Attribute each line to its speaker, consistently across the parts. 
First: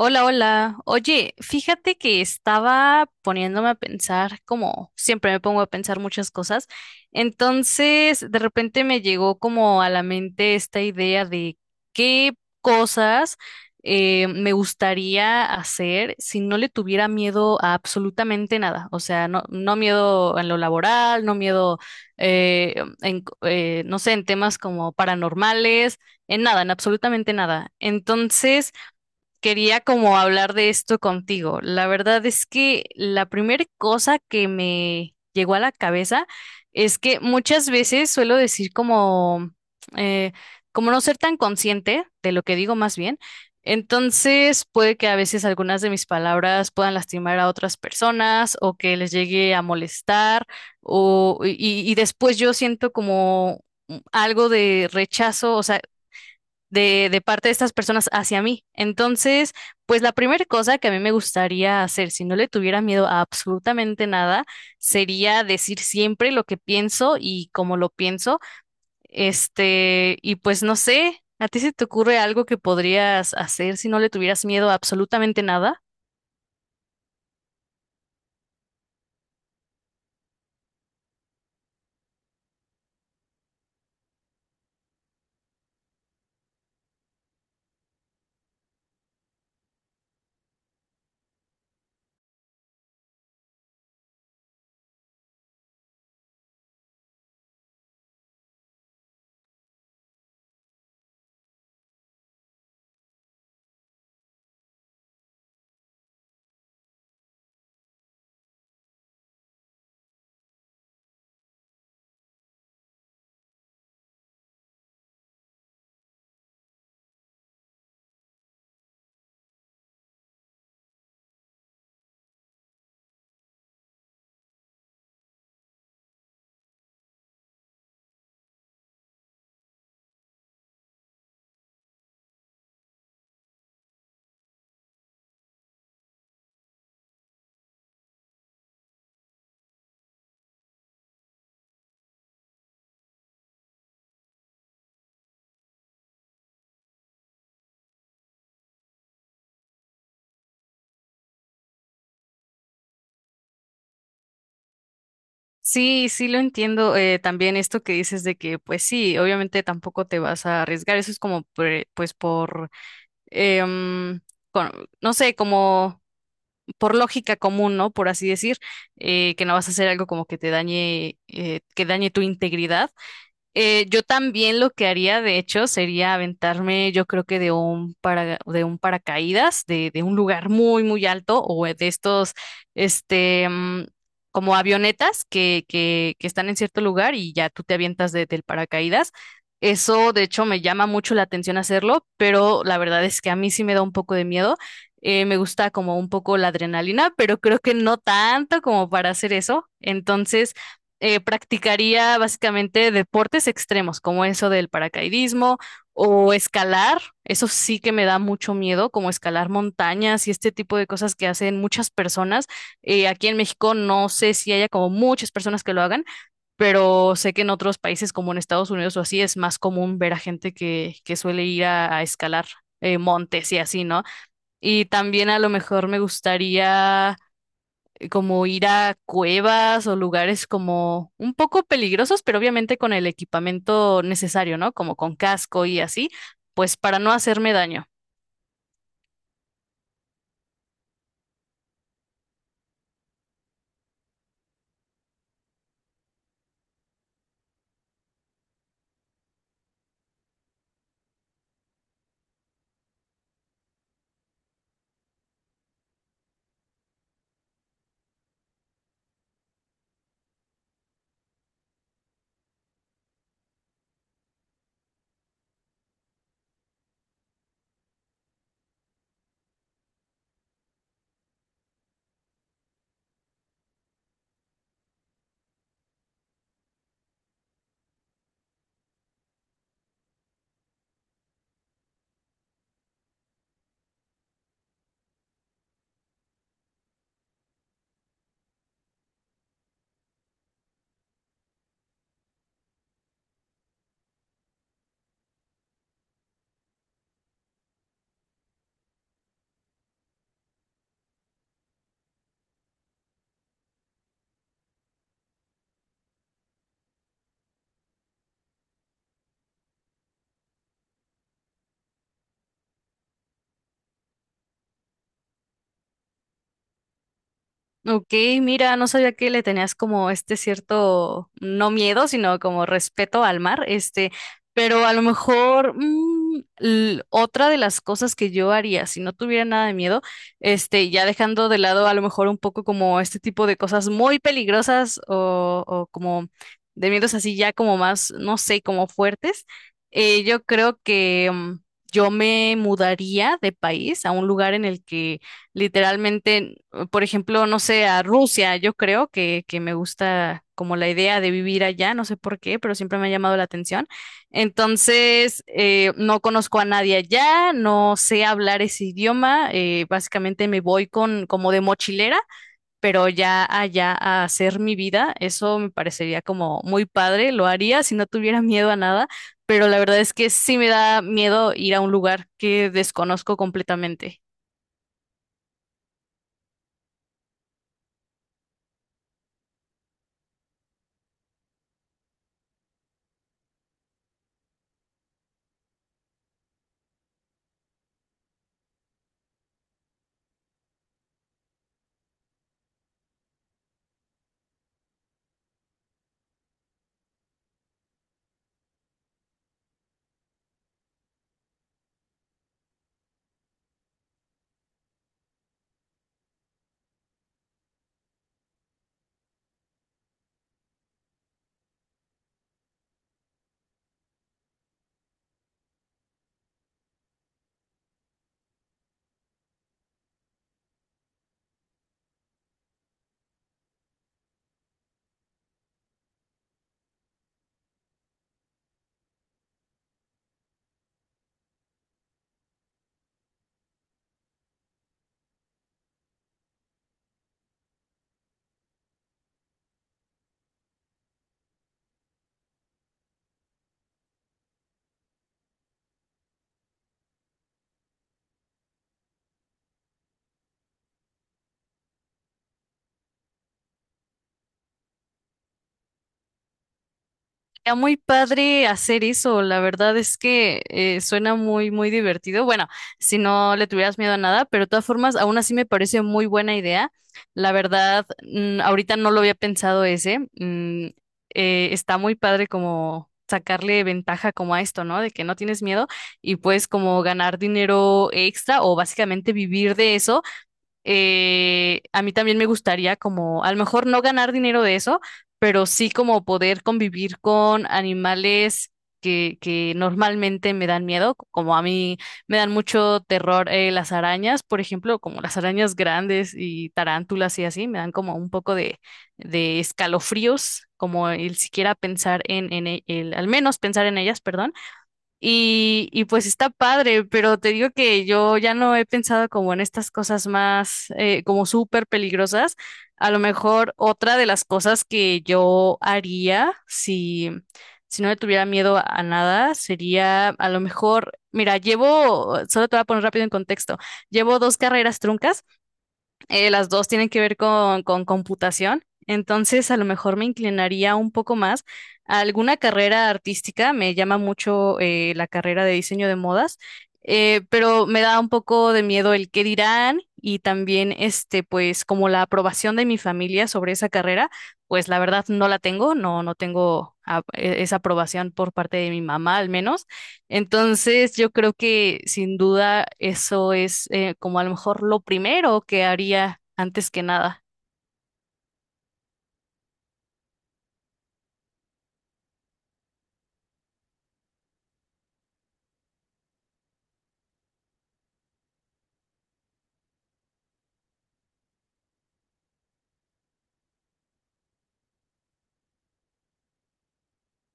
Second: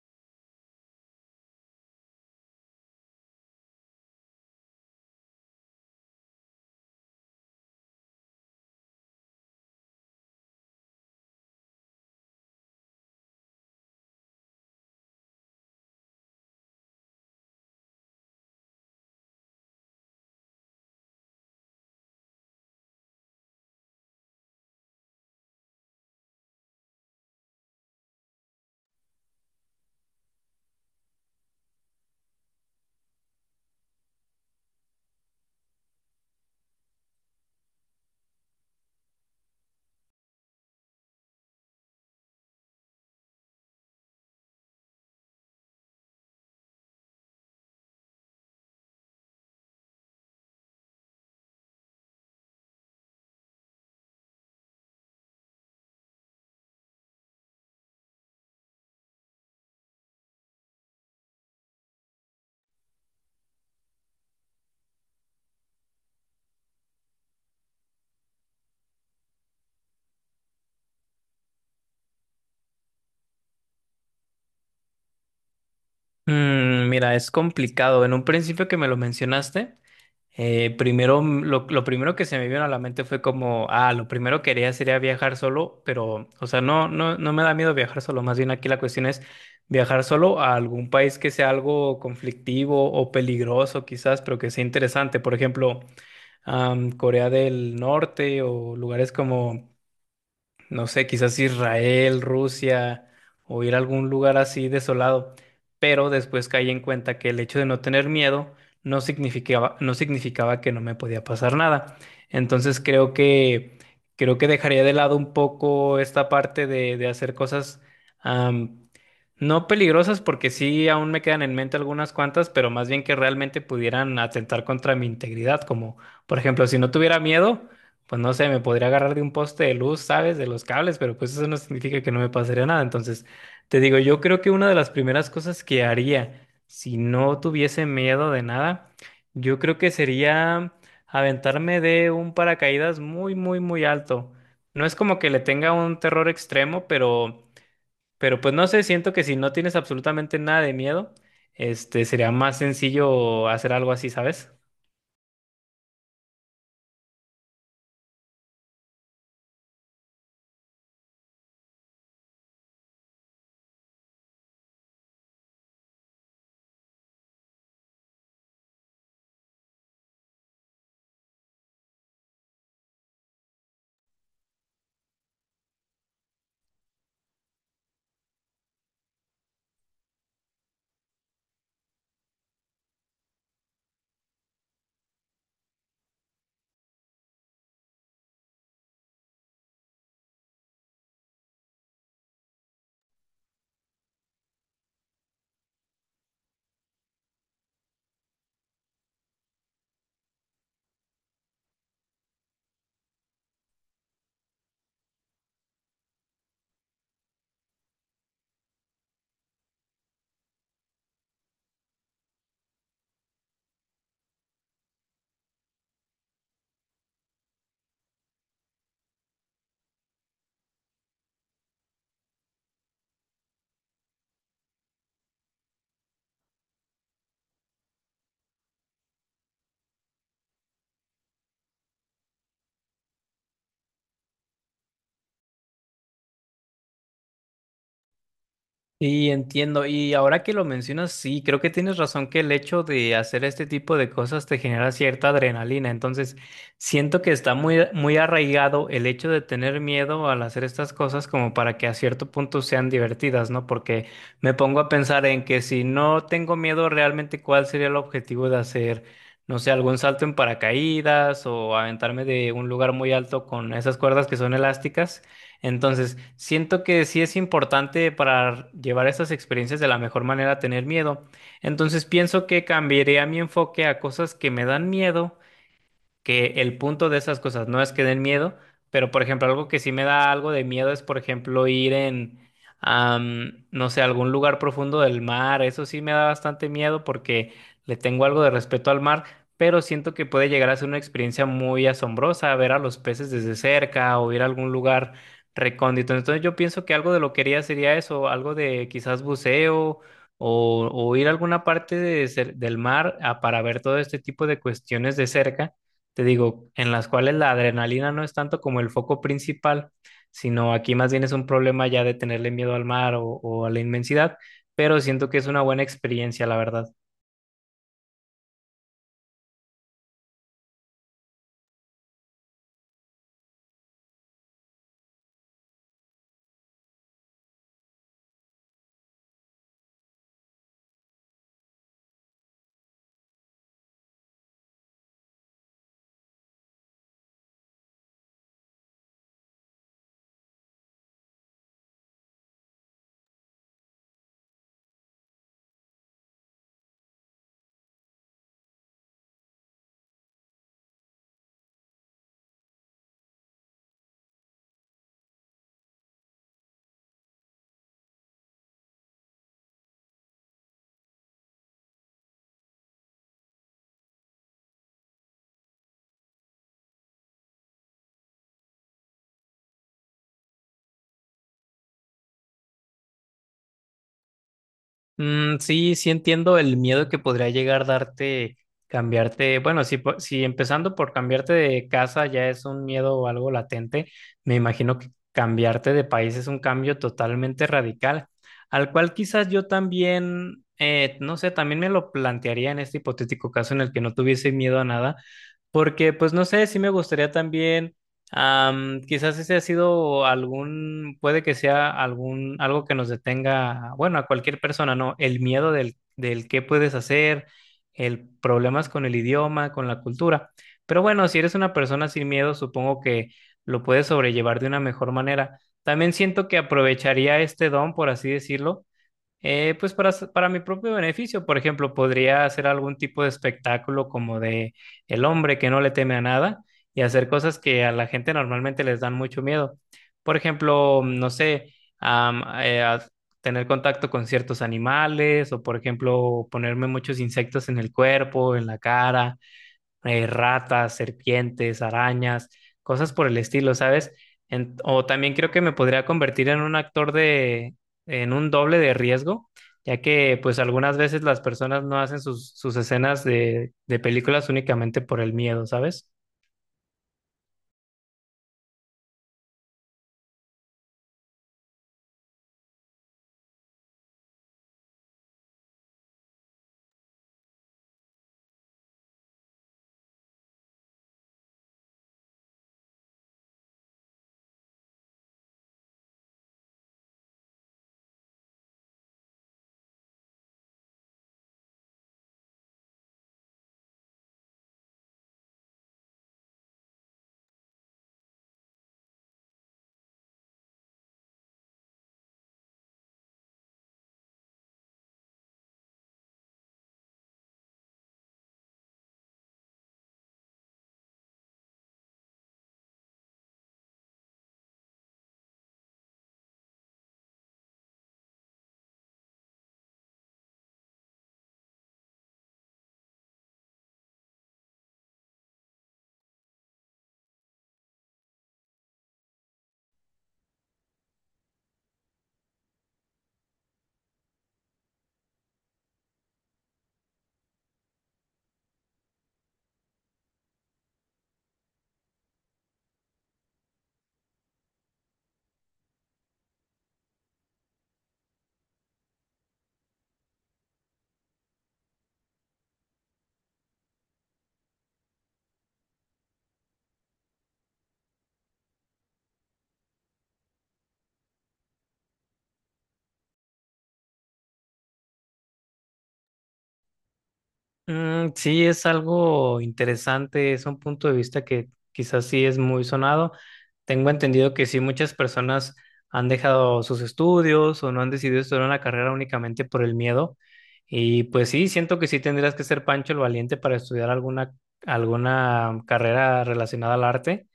Speaker 1: Hola, hola. Oye, fíjate que estaba poniéndome a pensar, como siempre me pongo a pensar muchas cosas. Entonces, de repente me llegó como a la mente esta idea de qué cosas me gustaría hacer si no le tuviera miedo a absolutamente nada. O sea, no miedo en lo laboral, no miedo eh, en, no sé, en temas como paranormales, en nada, en absolutamente nada. Entonces, quería como hablar de esto contigo. La verdad es que la primera cosa que me llegó a la cabeza es que muchas veces suelo decir eh, como no ser tan consciente de lo que digo más bien. Entonces puede que a veces algunas de mis palabras puedan lastimar a otras personas o que les llegue a molestar y después yo siento como algo de rechazo, o sea, de parte de estas personas hacia mí. Entonces, pues la primera cosa que a mí me gustaría hacer, si no le tuviera miedo a absolutamente nada, sería decir siempre lo que pienso y cómo lo pienso. Este, y pues no sé, ¿a ti se te ocurre algo que podrías hacer si no le tuvieras miedo a absolutamente nada?
Speaker 2: Mira, es complicado. En un principio que me lo mencionaste, lo primero que se me vino a la mente fue como, ah, lo primero que haría sería viajar solo, pero, o sea, no me da miedo viajar solo. Más bien aquí la cuestión es viajar solo a algún país que sea algo conflictivo o peligroso, quizás, pero que sea interesante. Por ejemplo, Corea del Norte o lugares como no sé, quizás Israel, Rusia o ir a algún lugar así desolado, pero después caí en cuenta que el hecho de no tener miedo no significaba que no me podía pasar nada. Entonces creo que dejaría de lado un poco esta parte de hacer cosas am, no peligrosas, porque sí aún me quedan en mente algunas cuantas, pero más bien que realmente pudieran atentar contra mi integridad, como por ejemplo, si no tuviera miedo. Pues no sé, me podría agarrar de un poste de luz, ¿sabes? De los cables, pero pues eso no significa que no me pasaría nada. Entonces, te digo, yo creo que una de las primeras cosas que haría si no tuviese miedo de nada, yo creo que sería aventarme de un paracaídas muy, muy, muy alto. No es como que le tenga un terror extremo, pero pues no sé, siento que si no tienes absolutamente nada de miedo, sería más sencillo hacer algo así, ¿sabes?
Speaker 1: Sí, sí lo entiendo. También esto que dices de que, pues sí, obviamente tampoco te vas a arriesgar. Eso es como, pues por, em, con- no sé, como por lógica común, ¿no? Por así decir, que no vas a hacer algo como que te dañe, que dañe tu integridad. Yo también lo que haría, de hecho, sería aventarme, yo creo que de un paracaídas, de un lugar muy, muy alto, o de estos, este, como avionetas que están en cierto lugar y ya tú te avientas del paracaídas. Eso, de hecho, me llama mucho la atención hacerlo, pero la verdad es que a mí sí me da un poco de miedo. Me gusta como un poco la adrenalina, pero creo que no tanto como para hacer eso. Entonces, practicaría básicamente deportes extremos, como eso del paracaidismo o escalar. Eso sí que me da mucho miedo, como escalar montañas y este tipo de cosas que hacen muchas personas. Aquí en México no sé si haya como muchas personas que lo hagan, pero sé que en otros países como en Estados Unidos o así es más común ver a gente que suele ir a escalar. Montes y así, ¿no? Y también a lo mejor me gustaría como ir a cuevas o lugares como un poco peligrosos, pero obviamente con el equipamiento necesario, ¿no? Como con casco y así, pues para no hacerme daño.
Speaker 2: Sí, entiendo. Y ahora que lo mencionas, sí, creo que tienes razón que el hecho de hacer este tipo de cosas te genera cierta adrenalina. Entonces, siento que está muy, muy arraigado el hecho de tener miedo al hacer estas cosas como para que a cierto punto sean divertidas, ¿no? Porque me pongo a pensar en que si no tengo miedo realmente, ¿cuál sería el objetivo de hacer, no sé, algún salto en paracaídas o aventarme de un lugar muy alto con esas cuerdas que son elásticas? Entonces, siento que sí es importante para llevar estas experiencias de la mejor manera tener miedo. Entonces, pienso que cambiaría mi enfoque a cosas que me dan miedo que el punto de esas cosas no es que den miedo, pero por ejemplo, algo que sí me da algo de miedo es, por ejemplo, no sé, algún lugar profundo del mar. Eso sí me da bastante miedo porque le tengo algo de respeto al mar, pero siento que puede llegar a ser una experiencia muy asombrosa ver a los peces desde cerca o ir a algún lugar recóndito. Entonces yo pienso que algo de lo que haría sería eso, algo de quizás buceo. O ir a alguna parte de cer- del mar ah, para ver todo este tipo de cuestiones de cerca te digo, en las cuales la adrenalina no es tanto como el foco principal, sino aquí más bien es un problema ya de tenerle miedo al mar o a la inmensidad, pero siento que es una buena experiencia, la verdad.
Speaker 1: Ok, mira, no sabía que le tenías como este cierto, no miedo, sino como respeto al mar, este, pero a lo mejor otra de las cosas que yo haría si no tuviera nada de miedo, este, ya dejando de lado a lo mejor un poco como este tipo de cosas muy peligrosas o como de miedos así ya como más, no sé, como fuertes, yo creo que yo me mudaría de país a un lugar en el que literalmente por ejemplo, no sé, a Rusia, yo creo que me gusta como la idea de vivir allá, no sé por qué, pero siempre me ha llamado la atención. Entonces, no conozco a nadie allá, no sé hablar ese idioma, básicamente me voy con como de mochilera, pero ya allá a hacer mi vida, eso me parecería como muy padre, lo haría si no tuviera miedo a nada, pero la verdad es que sí me da miedo ir a un lugar que desconozco completamente.
Speaker 2: Sí, entiendo el miedo que podría llegar a darte cambiarte. Bueno, si, po- si empezando por cambiarte de casa ya es un miedo o algo latente, me imagino que cambiarte de país es un cambio totalmente radical, al cual quizás yo también, no sé, también me lo plantearía en este hipotético caso en el que no tuviese miedo a nada, porque pues no sé, sí me gustaría también. Am, quizás ese ha sido algún, puede que sea algún, algo que nos detenga, bueno, a cualquier persona, ¿no? El miedo del qué puedes hacer, el problemas con el idioma, con la cultura. Pero bueno, si eres una persona sin miedo, supongo que lo puedes sobrellevar de una mejor manera. También siento que aprovecharía este don, por así decirlo, pues para, s- para mi propio beneficio, por ejemplo, podría hacer algún tipo de espectáculo como de el hombre que no le teme a nada y hacer cosas que a la gente normalmente les dan mucho miedo. Por ejemplo, no sé, a tener contacto con ciertos animales o, por ejemplo, ponerme muchos insectos en el cuerpo, en la cara ratas, serpientes, arañas, cosas por el estilo, ¿sabes? En- o también creo que me podría convertir en un actor en un doble de riesgo, ya que pues algunas veces las personas no hacen sus escenas de películas únicamente por el miedo, ¿sabes?
Speaker 1: Era muy padre hacer eso, la verdad es que suena muy, muy divertido. Bueno, si no le tuvieras miedo a nada, pero de todas formas, aún así me parece muy buena idea. La verdad, ahorita no lo había pensado ese. Está muy padre como sacarle ventaja como a esto, ¿no? De que no tienes miedo y puedes como ganar dinero extra o básicamente vivir de eso. A mí también me gustaría como, a lo mejor no ganar dinero de eso, pero sí como poder convivir con animales que normalmente me dan miedo, como a mí me dan mucho terror las arañas, por ejemplo, como las arañas grandes y tarántulas y así, me dan como un poco de escalofríos, como el siquiera pensar en, el, al menos pensar en ellas, perdón. Y pues está padre, pero te digo que yo ya no he pensado como en estas cosas más como súper peligrosas. A lo mejor otra de las cosas que yo haría si no le tuviera miedo a nada sería a lo mejor, mira, llevo, solo te voy a poner rápido en contexto, llevo dos carreras truncas las dos tienen que ver con computación, entonces a lo mejor me inclinaría un poco más a alguna carrera artística, me llama mucho la carrera de diseño de modas, pero me da un poco de miedo el qué dirán y también este, pues como la aprobación de mi familia sobre esa carrera, pues la verdad no la tengo, no tengo esa aprobación por parte de mi mamá al menos. Entonces, yo creo que sin duda eso es como a lo mejor lo primero que haría antes que nada.
Speaker 2: Mm, sí, es algo interesante, es un punto de vista que quizás sí es muy sonado. Tengo entendido que sí, muchas personas han dejado sus estudios o no han decidido estudiar una carrera únicamente por el miedo. Y pues sí, siento que sí tendrías que ser Pancho el Valiente para estudiar alguna, alguna carrera relacionada al arte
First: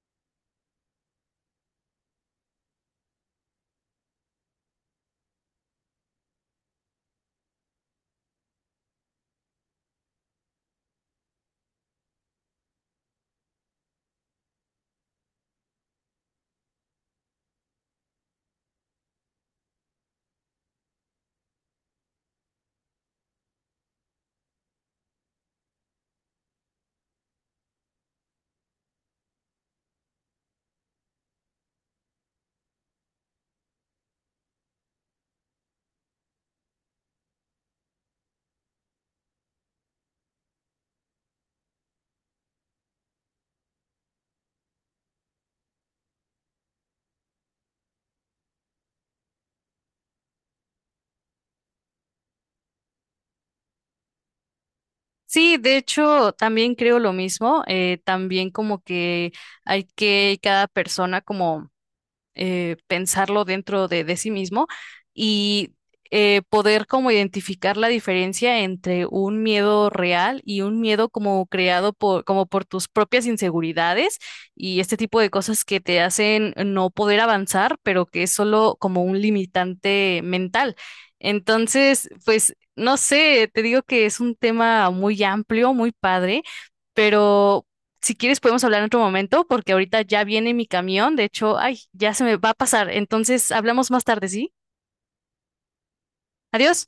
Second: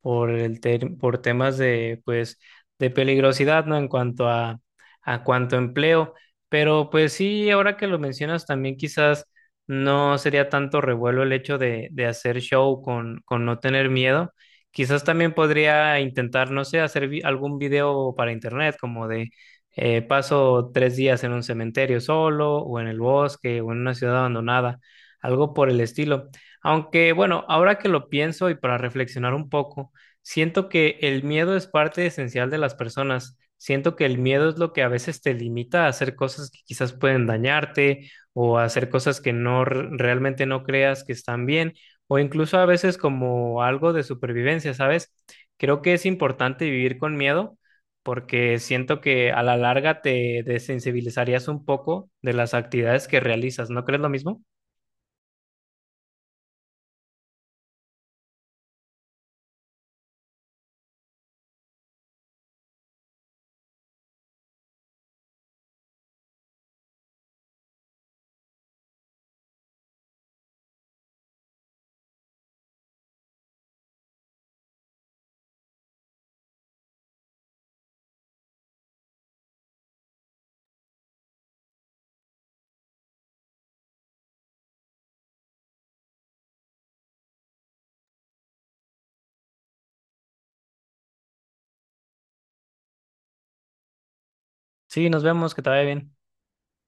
Speaker 2: por el ter- por temas de, pues, de peligrosidad, ¿no? En cuanto a cuanto a empleo. Pero pues sí, ahora que lo mencionas también quizás no sería tanto revuelo el hecho de hacer show con no tener miedo. Quizás también podría intentar, no sé, hacer vi- algún video para internet, como de paso 3 días en un cementerio solo, o en el bosque, o en una ciudad abandonada, algo por el estilo. Aunque bueno, ahora que lo pienso y para reflexionar un poco, siento que el miedo es parte esencial de las personas. Siento que el miedo es lo que a veces te limita a hacer cosas que quizás pueden dañarte o hacer cosas que no r- realmente no creas que están bien, o incluso a veces como algo de supervivencia, ¿sabes? Creo que es importante vivir con miedo porque siento que a la larga te desensibilizarías un poco de las actividades que realizas, ¿no crees lo mismo?
Speaker 1: Sí, de hecho, también creo lo mismo. También como que hay que cada persona como pensarlo dentro de sí mismo y poder como identificar la diferencia entre un miedo real y un miedo como creado por, como por tus propias inseguridades y este tipo de cosas que te hacen no poder avanzar, pero que es solo como un limitante mental. Entonces, pues, no sé, te digo que es un tema muy amplio, muy padre. Pero si quieres, podemos hablar en otro momento porque ahorita ya viene mi camión. De hecho, ay, ya se me va a pasar. Entonces, hablamos más tarde, ¿sí?
Speaker 2: Sí, nos vemos, que te vaya bien.
Speaker 1: Adiós.